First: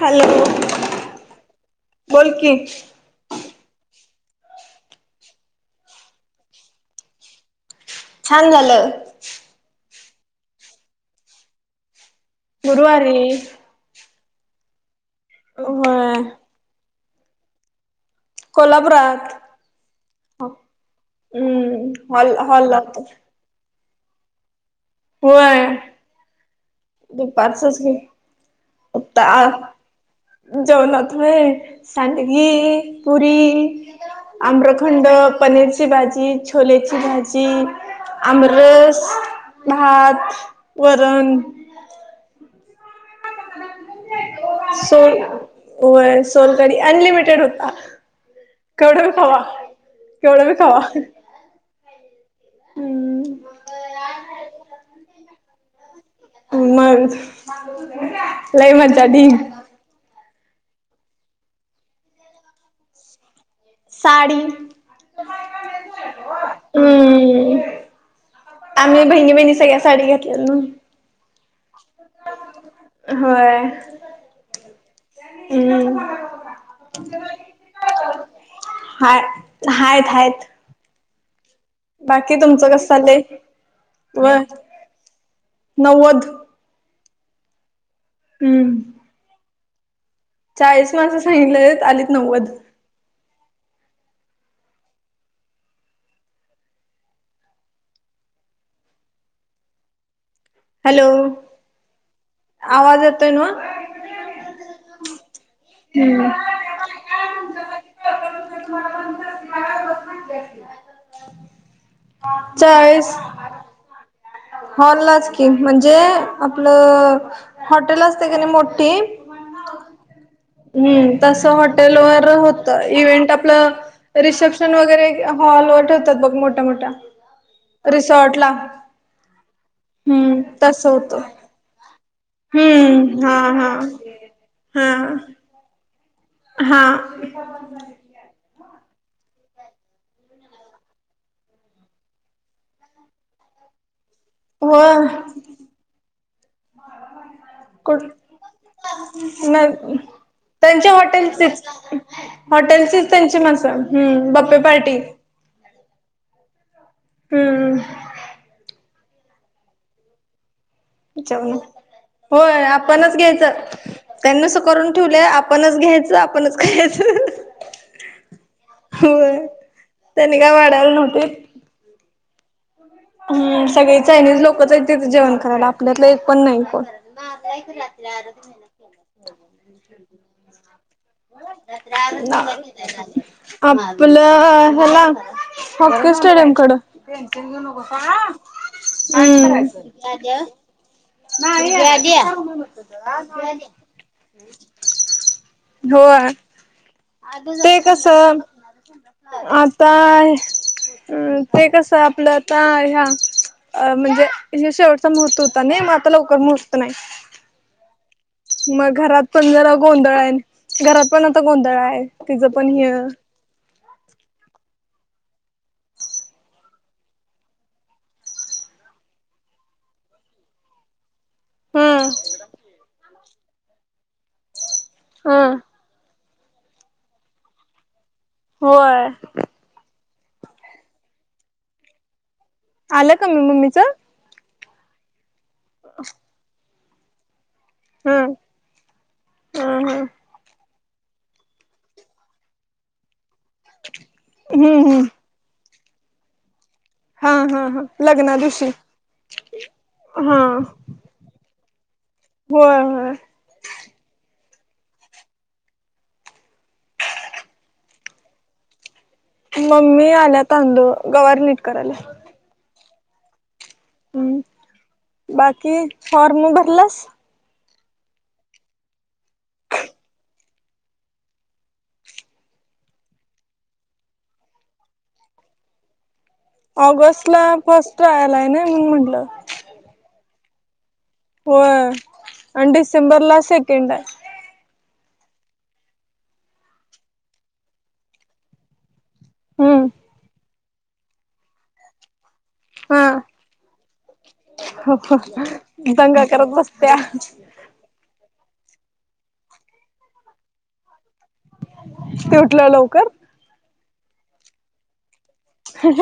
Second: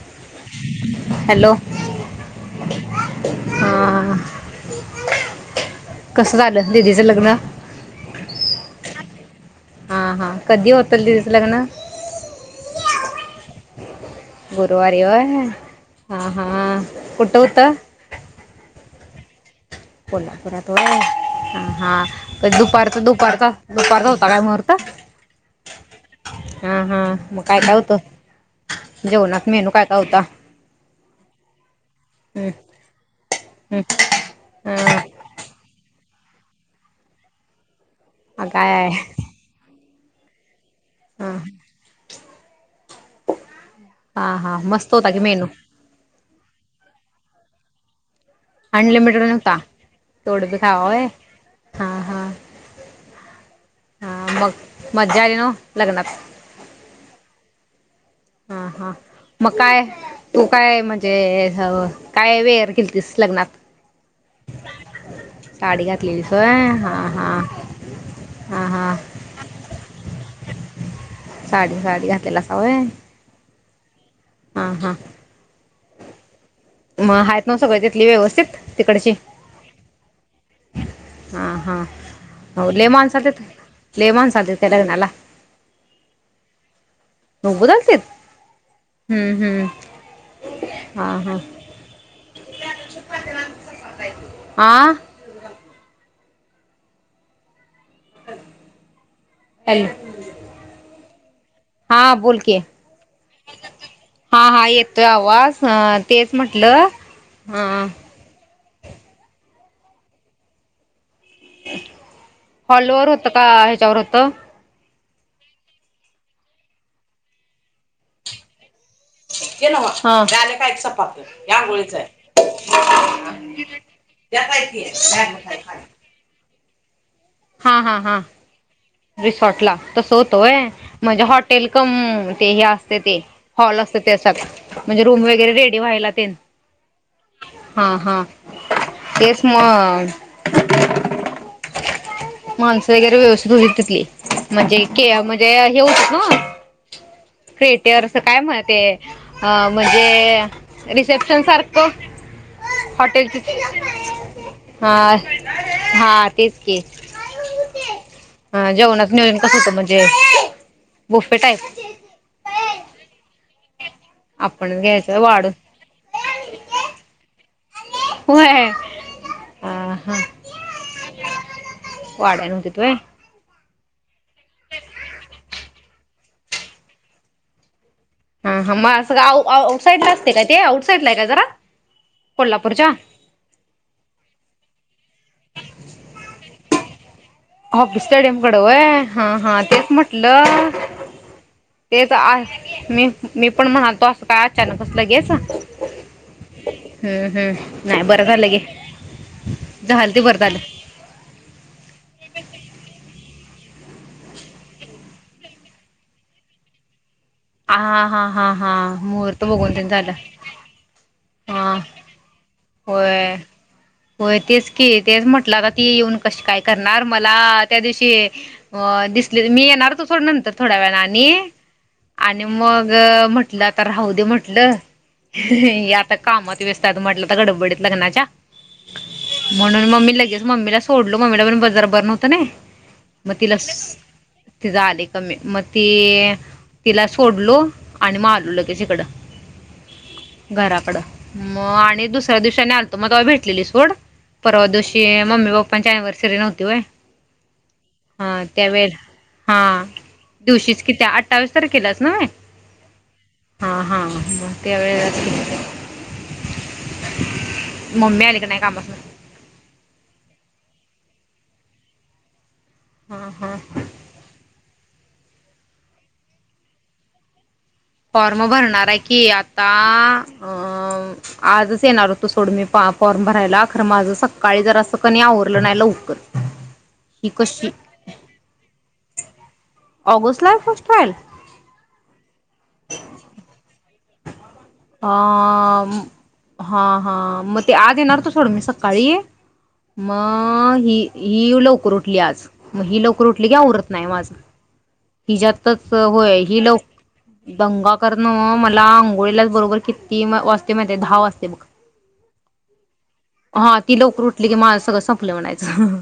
Hello hello बोल की कस झालं दिदीचं लग्न छान झालं हा हा कधी होत दिदिचं लग्न गुरवारी गुरुवारी हा हा कुठ होता कोल्हापुरात कोल्हापुरात व्हय हम्म हा हॉल हॉलला दुपारच होतो दुपारचा दुपारचा होता काय मुहूर्त होय हां हां मग काय काय दुपारचच होतं जेवणात घता मेनू काय काय होता जेवणत हं, सांडगी हं, पुरी आम्रखंड पनीरची भाजी ती छोलेची भाजी हां काय अमरस आत हां वरण [inaudible] मस्त सो होता की मेनू वयस सोलकडी अनलिमिटेड होता केवढं बी अनलिमिटेड खावा नव्हता केवढ बी खावा होय हां हां हम्म हां मग मज्जा आली नव्ह लग्नात मन हां हां मग काय तू काय म्हणजे काय वेअर केलतीस लग्नात साडी साडी घातलेलीस होय हा हा हम्म हा हा आम्ही बहिणी बहिणी सगळ्या साडी घेतल्या न साडी साडी घातलेलासा होय होय हा हा हम्म मग आहेत ना सगळे तिथली व्यवस्थित तिकडची? हाय हायत हायत हां हां बाकी हो तुमचं कसं लई माणसं चाललंय अलतीत लई व माणसं अलतीती का लग्नाला नव्वद नव्बोद अलतीत. हम्म हम्म हम्म चाळीस हा माणसं सांग हा सांगितलेलीत आलीत नव्वद. आ [unintelligible] एल हॅलो बोल की आवाज येतोय ना [unintelligible] हां हां येतोय आवाज. हां तेच म्हटलं हां [unintelligible] हॉलवर होत का ह्याच्यावर होत हॉल लाच की म्हणजे आपलं हॉटेलच ते असतय कणी मोठ ते ते नव्ह हा. झाले काय हम्म चपात तसं हे आंघोळीच हॉटेल आहे वर होत इव्हेंट आपलं त्यात आहे रिसेप्शन की वगैरे मॅग्नेट आहे हॉल खाली. वर ठेवतात बघ मोठ्या- मोठ्या [unintelligible] रिसॉर्ट ला रिसॉर्ट ला तस हम्म होतोय तस होत म्हणजे हॉटेल कम ते हे असते ते हम्म हा हा हॉल असते ते स हा म्हणजे रूम वगैरे रेडी वयला हा केस मा माणसं वगैरे व्यवस्थित होती तिथली म्हणजे हो के म्हणजे हे होत ना क्रट कुठ अस काय म्हणते नाही म्हणजे त्यांच्या रिसेप्शन हॉटेलचीच सारख हॉटेलचीच हॉटेल त्यांची माणसं हम्म बप्पे पार्टी आर्टिस्ट हा हम्म जेवणा नियोजन कसं होतं म्हणजे बुफपेटा जेवण आहे होय आपणच घ्यायचं त्यांनास आपणच करून घ्यायचं ठेवलंय वाढून आपणच घ्यायचं आपणच खायचं होय हो हा हा त्यांनी काय वाडायला नव्हते वाढ्या नवतीेतोय हम् सगळे चायनीज लोकच आहे त जेवण करायला आपल्यातलं एक पण नाही कोण हा हा मग सगळं आऊ आउटसाईडला असते काय ते आउटसाईडला आहे काय जरा कोल्हापूरच्या आप आपला हला हॉकी स्टाडीयम कड भेंकन स्टेडियम कडे वय हा हा तेच म्हटलं ते तर मी मी पण म्हणालतो असं काय अचानक कस लगेच होय हम्म ते हम्म नाही कस बरं झालं गे आता झालं ते बरं झालं ते कस आपलं आता ह्या म्हणजे शेवटचा महूर्त होता नाही मग आता लवकर मुहूर्त नाही हा हा हा मग घरात मुहूर्त पण जरा बघून तेन झालं गोंधळ आहे घरात पण हा गोंधळ आहे ति पण होय होय तेच क तेच म्हटलं आता ती येऊन कशी काय करणार मला त्या दिवशी दिसले मी येणार तू थोड नंतर थोड्या वेळा आणि हम्म आणि मग म्हंटलं आता राहू ते म्हटलं हा याता कामात वस्त आहयत म्हटलं गडबडीत लग्नाच्या होय म्हणून मी लग लगेच मम्मी सोडलो मम्मी पण ब जर बर नव्हतं नई आलं का मग मम्मीच तीज आलय कम म ती तिला सोडलो आणि मग हम्म आलू लगेच हिकड, हम्म हम्म. घरा मग आणि दुस ठरवा दिवशी आणि आलतो मग ते्हा भे घेतलेली सोड हम्म परवादिवशी हम्म मम्मी पप्पांची अनिव्हसरी नवती होय हा हा हा लग्ना दिवशी हा तर केला होय होय मग त्यावेळेलाच मम्मी आली काय नाहय कामसण मम्मी आल्या तांदू गवारी नीट कराल्या हा हा हम् बाकी फार्म भरलास फॉर्म भरणार आहे की आता अ आजच येणार होतो सोड मी फॉर्म भरायला खर माझं सकाळी जर असं कणी आवरलं नाही लवकर ऑगस्ट ही ला कशी फर्स्ट आलाय नाही मनुन म्हटलं [unintelligible] होय आणि डिसेंबर ला सेकंड आहय अ हा हा मग ते आज येणार होतो सोड मी सकाळी हम्म मग ही ही लवकर उठली आज मग ही हा. लवकर उठली की आवरत नाई माझं हिच्यातच दंगा होय करत ही लव बसत्या दंगा करत मग मला आंघोळीला बरोबर किती वाजते माहितेय ते दहा वाजतय बघ ती उठल्यावर लवकर. हा ती लवकर उठली की माझं सगळं सम म्हणायचं.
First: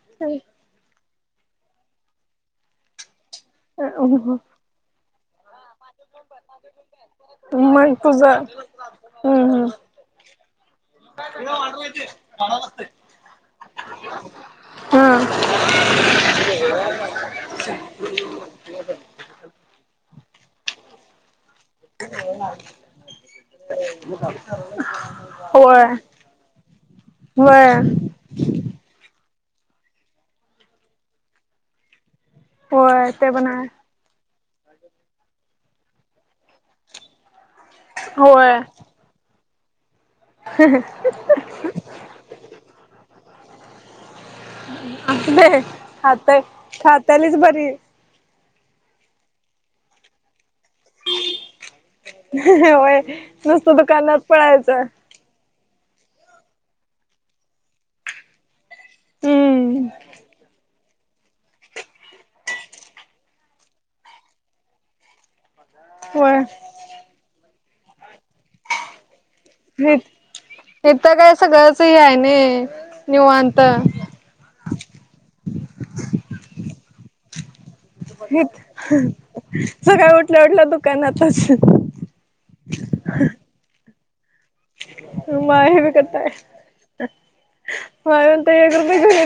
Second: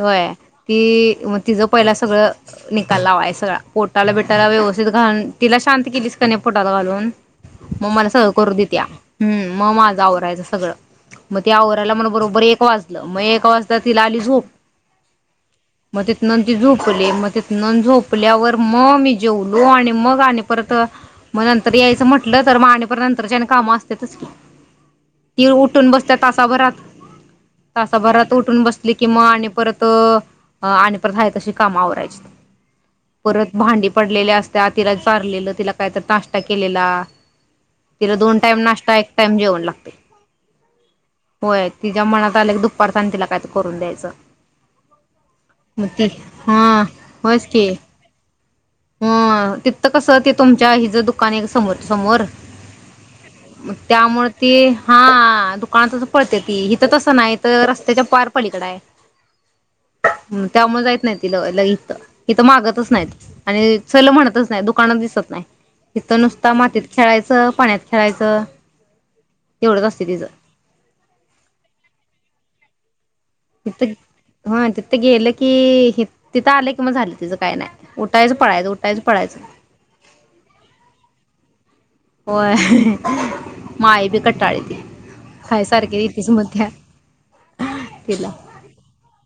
होय ति मग तिचं पहिला सगळं निकाल लावाय पोटाला बिटाला व्यवस्थित घालून तिला शांत केलीस कनी पोटला घालून, मग मला तुझ सगळं करू दित्या. हम हम्म हम्म मग माझा आवरायच सगळं. मग त्य आवरायला मला बरोबर एक वाजलं. मग एक वाजता तिला आली झोप, हा. मग तिथनं ती झोपली मग मग झोपल्यावर मग मी जेवलो आणि मग आणि परत मग नंतर यायचं म्हटलं तर मग आणि परत नंतरची आणि कामं असत्यातच की. ती होय उठून बसत्या तासाभरात, होय तासाभरात उठून बसली की मग आणि परत आणि परत हाय तशी कामं आवरायची. होय ते पण परत आहे भांडी पडलेले अस त्या तिला चारलेलं, तिला काय तर नाश्ता केलेला. तिला दोन होय टाइम नाश्ता एक टाइम जेवण लागतंय. होय तिच्या मनात आलं की दुपारचं आणि तिला काय तर करून द्यायचं. मग ती हां तीच बरी हा तिथं कसं ति तुमच्या हीज दुकान आहे समोर समोर, होय मग नुसतं दुकानात त्यामुळं ती पळायचं हां दुक दुकानातच पळत्या ती, हिथं तसं नाही इथं रस्त्याच्या पार पलीकड हाय. हम्म हम्म त्यामुळे जाय नाही तिला लय इथं इथं मागतच न्हाय आणि चल म्हणतच नाही दुकानच दिसत नाही. इथं होय नुसता मातीत खेळायचं, पाण्यात खेळायचं एवढंच असते तिचं इथं काय सगळंच हे हाय नाही तिथ हा तिथं गेलं की ही तिथं आलं की मग झालं तिचं काय नाय. हित सकाळी उठल्या उठल्या दुकानात. असं. होय. माय [inaudible] माय बी खायसारखी येतीच म्हणत्या कटाळी. माय तिला म्हणत्या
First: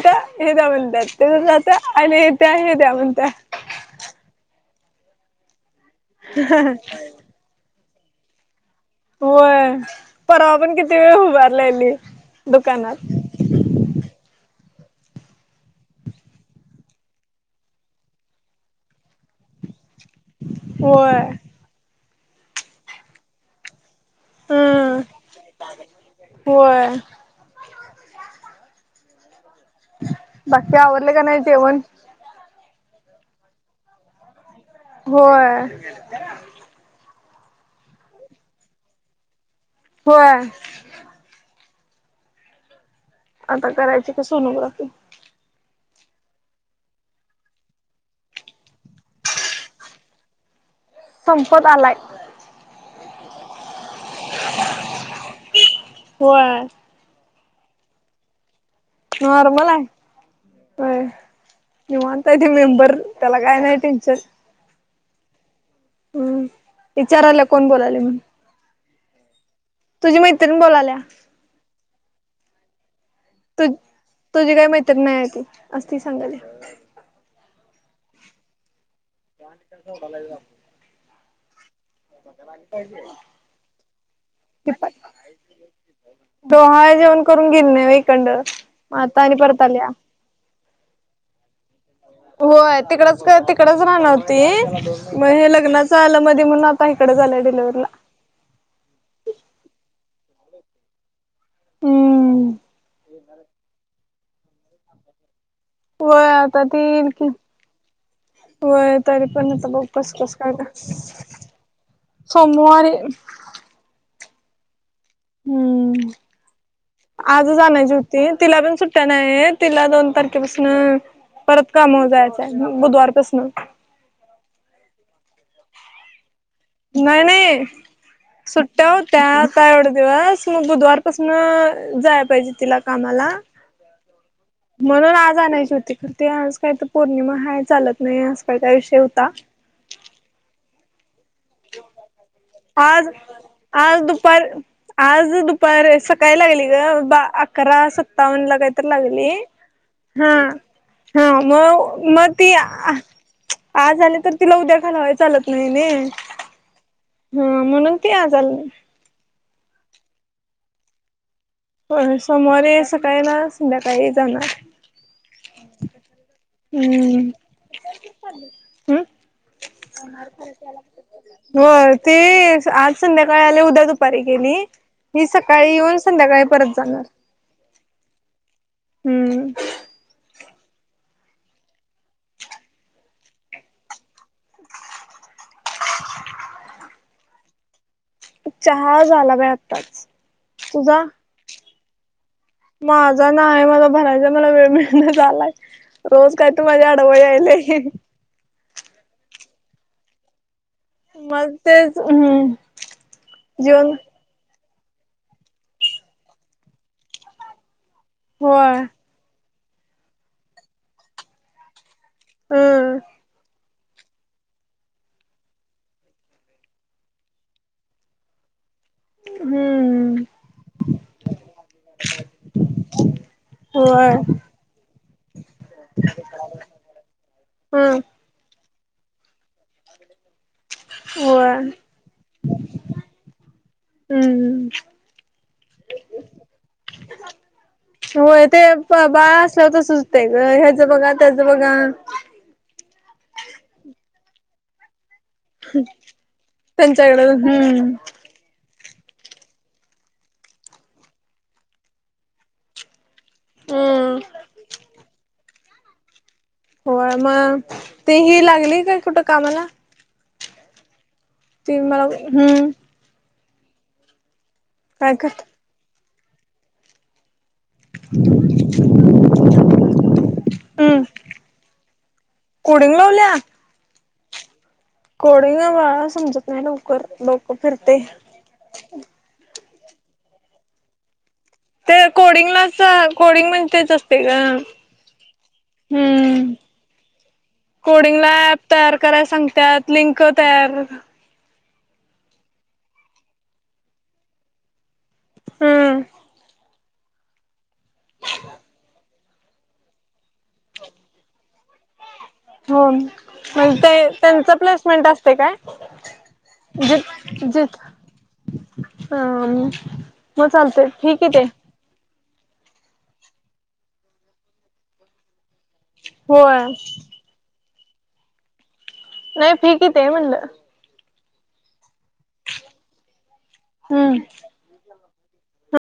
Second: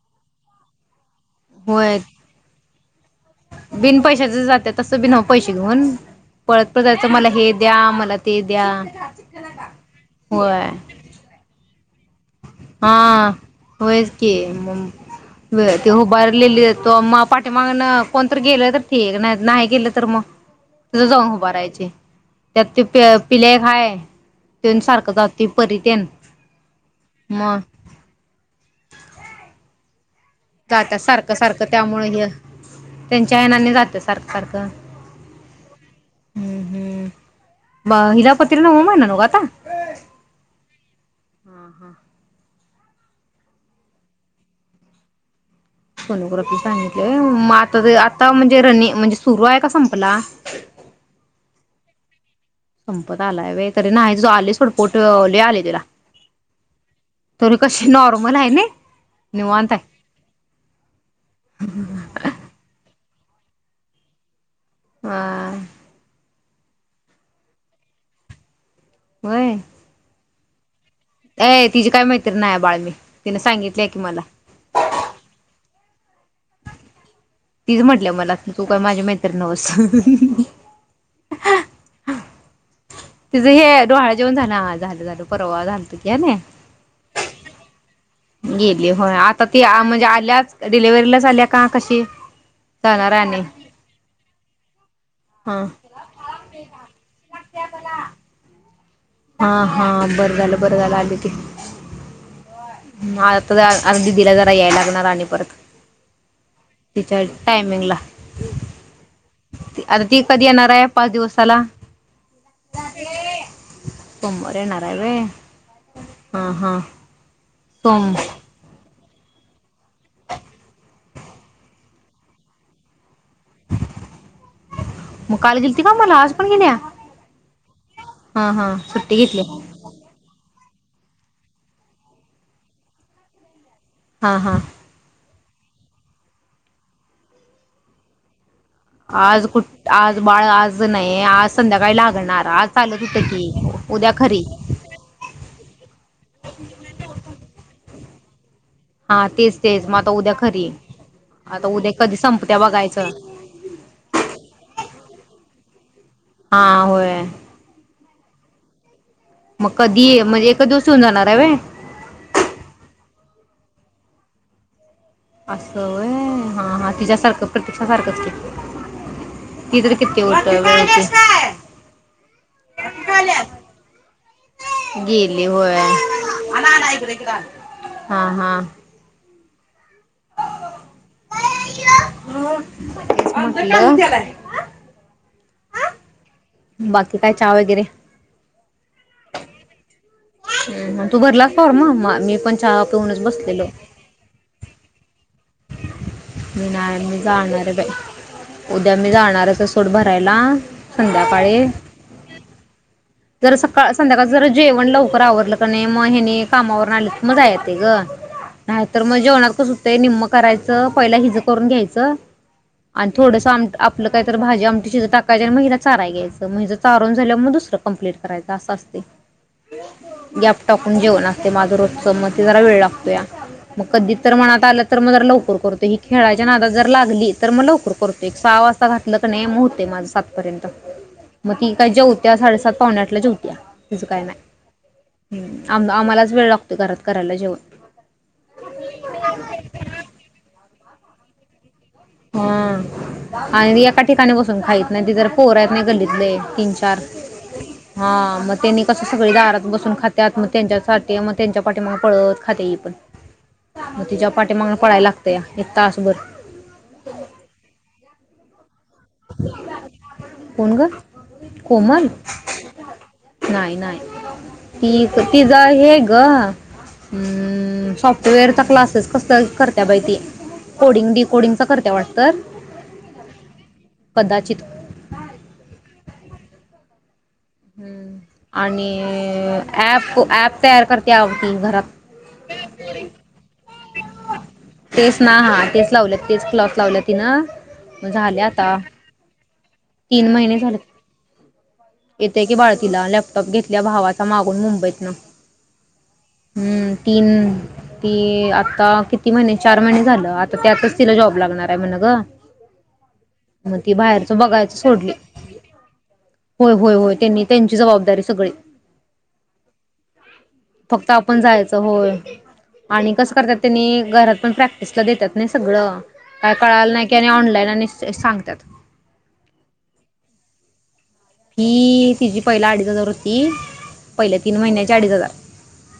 [unintelligible] का? येजा म्हणत्यात. तिकडं जात्या होय आणि येत्या हे द्या म्हणत्या. बिन पैशाच जात तसं बी नाव पैसे घेऊन पळत पतयचं मला हे द्या मला ला त द्या होय परावा होय पण किती वेळ उभारलाहिली हा होयच की मुं व ते उभारलेली तो पाठीेमागण कोणत गेलं तर ठीक नाही नाही गेलं तर मग तुझ होय जाऊन उभ राहायचे त्यात ते प पिलेय खाय तेन हम्म सारखं जातय परी तेन होय म बाकी गाता आवरले का सारखं नाही सारखं जेवण त्यामुळे हे त्यांच्या आऐनांनी जातं सारख सारखं होय हम्म हम्म ब हिरापत्री न होम आहे ना न का आता होय हा हा आता करायची की सोनोग्राफी सोनोग्राफी सांगितलेय मग आता ते आता म्हणजे रनि म्हणजे सुरू आहे का संपला संपद आलाय संपत आलाय वे तरी नाही तू आले थोड पोट ले आले तिला होय तरी कशी नॉर्मल आहे नी नॉर्मल आहेय व्हय निवांत हाय ते मेंबर त्याला काय नाही टेंचं हा हम्म विचारला कोन बोललाली म वय ती मैत्रीन बोलाल्या अ तिची काय मैत्रीन नाही बाळमी तु तुझी काही मैत्री नाही आहे ती असती सांगाली तीच म्हणटल्या मला ती पण माझ्या मैत्रीण न्हवस [inaudible] तिचं हे डोहाळ जेवन झाला, हा दीपाली झालं, झालं परवा झालत किनाय. डोहाळे जेवण करून गेली नाही व्हय इकडनं गेली मग हो आणि आता ती, परत आ आल्या म्हणजे आल्याच डिलेवरीलाच आल्यात. होय तिकडच क तिकडच राहणार होती. म हे हा लग्नाच आलं मधी म्हणून, आता हीकडंच आलंय डिलिवरीला हा हा बरं झालं, बरं झालं, आले ते. [unintelligible] तिला जरा याय लागणार, आणि परत. वय आता तिच्या तीयीलकी, टायमिंगला वय तरी पण आता बगु ती कसकस कधी येणार आहे पाच कायकाय दिवसाला सोमवारी. सोमवारी येणार. चाल रे हा हा ज आणायची सोम होती, तिला अजून सुट तनये तिला दोन तारखेपसनपरत काम वर जायचंय बुधवारपसन म काल गेलती का म्हणा आज पण गेल्या नाही, नाही हा हा सुट्ट्या सुट्टी होत्या घेतली आता एवढ दिवस. म बुधवारपासनं जाय पाहिजे, तिला कामाला. हा हा म्हणुन आज आनायची होती तर ते आज काही त पौर्णिमा हाय चालत नाही आज काय काय विषय होता. आज कुठ, आज बाळ आज नही आज संध्याकाळी लागणार. चालत आज होतं की आज उद्या खरी दुपार आज दुपार सकाळी लागली ग बा अकरा स त्तावन ला काहीत. हा तेच तेच मग आता हा उद्या खरी हा म आता उद्या कधी म ती संपत्या आ बघायचं आज आली तर तिला उद्या घालवाय. चालत नही न. हा हो! ह म्हणून ते आज [unintelligible] म कधी म्हणजे एक दिवसुऊन जाणार आहे व्हय. होय सोमवारी सकाळी येणार, संध्याकाळी जाणार. अस व्हय. ह हा हम्म तिच्यासारखं प्रतीक्षा सारख च की हम्म ती तर किती उत हो ते आज संध्याकाळी आले उद्या दुपारी गेली गे ही [unintelligible] ली सकाळी होय येऊन संध्याकाळी परत जाणार हां! हम्म [unintelligible] बाकी काय चहा वगैरे चहा झाला बाई आत्ताच तुझा तू भरलास फॉर्म मग म मी पण चहा पिऊनच माझा नाही बसलेलो मला भरायचा [unintelligible] झालाय रोज काय तू मी माझ्या नाही आडव मी जाणार आहे यायलय? बाई उद्या मी जाणारच हाय सोड भरायला मग संध्याकाळी तेच हम्म जर सकाळ जेवण संध्याकाळ जर जेवण लवकर आवरलं कनी म हेनी कामावरन आलीत की म जायाय येतय गं. होय नाही तर म जेवणा होतंय निम्म करायचं पहिला हीज करून घ्यायं, च हम्म आणि थोडस आमट आपलं काही तर भाजी आमटी शिजंत टाकायच आणि मला हिला चाराय घ्यायचं म हिज चारून झाल्या म्ह म दुसर कंप्लीट करायचं आसं असतय हम्म गॅप टाकून जेवण असतय माझं रोजच मग ते जरा वेळ लागतोया मग होय कधी तर मनात आलं तर मग जरा लवकर कर खेळाच्या नादाला जर लागली तर म लवकर हम्म करतोय एक साडे सहा वासता घातलं कनी म होतय माझ सात पर्यंत मग होय ती काही जेवत्या साडेसात पावणे आठला जेवत्या तिचं काय हम्म नाय आम आम्हालाच वेळ लागतो घरात करायला जेवन होय ते बाळ तेज बघा हा आणि एका ठिकाणी बसून खाहीत नाही ती ज पोर आहेत नी गल्लीत लई तीन चार त्यांच्याकडे हम्म हा मग तेनी कस सगळी दारात बसून खात्यात मग त्यांच्यासाठी मग त्यांच्या पाठी मग पळव खातीया ही पण. म हम्म तिच्या पाठी मागन पळायला लागत तय एक तासबर होय म ती ही लागली काय कुठं कामाला कोण गं? ती मला हुं नाही नाही ती करत तिज हे ग हू सॉफ्टवेअरचा क्लासेस कस करतिया बाई ती हम्म कोडिंग डीकोडिंगच करतिया वाटत कोडिंग लावल्या कदाचित कर लो हुं आणि ॲप को ॲप तयार करतिया ते कोडिंगला असं कोडिंग म्हणजे तेच असते ग तेच ना हा तेच लावले तेच हम्म क्लॉथ लावले ति ना झाले आता त्यात लिंक तीन महिने झाले तयार येते की बाळ तीला लॅपटॉप घेतल्या भावाचा मागून मुंबईत न हम् तीन ती आता कि ती महिने चार महिने झालं त्यातच तिला जॉब लागणार काय म्हणू ग हो मग ते ती बाहेरच त्यांचा बघायच प्लस मिन सोडली असते काय होय होय होय त्यांनी ज त्यांची जबाबदारी सगळी ह मग चालते फक्त ठीक आहे आपण ते जायचं होय. आणि कसं करतात त्यांनी घरात पण प्रॅक्टिसला देतात नाही सगळं काय होय कळाला नाही की आणि ऑनलाईन आणि सांगत्यात नाही फी किती ये म्हणलं ही तिझी पहिला अडीच हजार हम्म पहिले तीन महिन्याचे अडीच हजार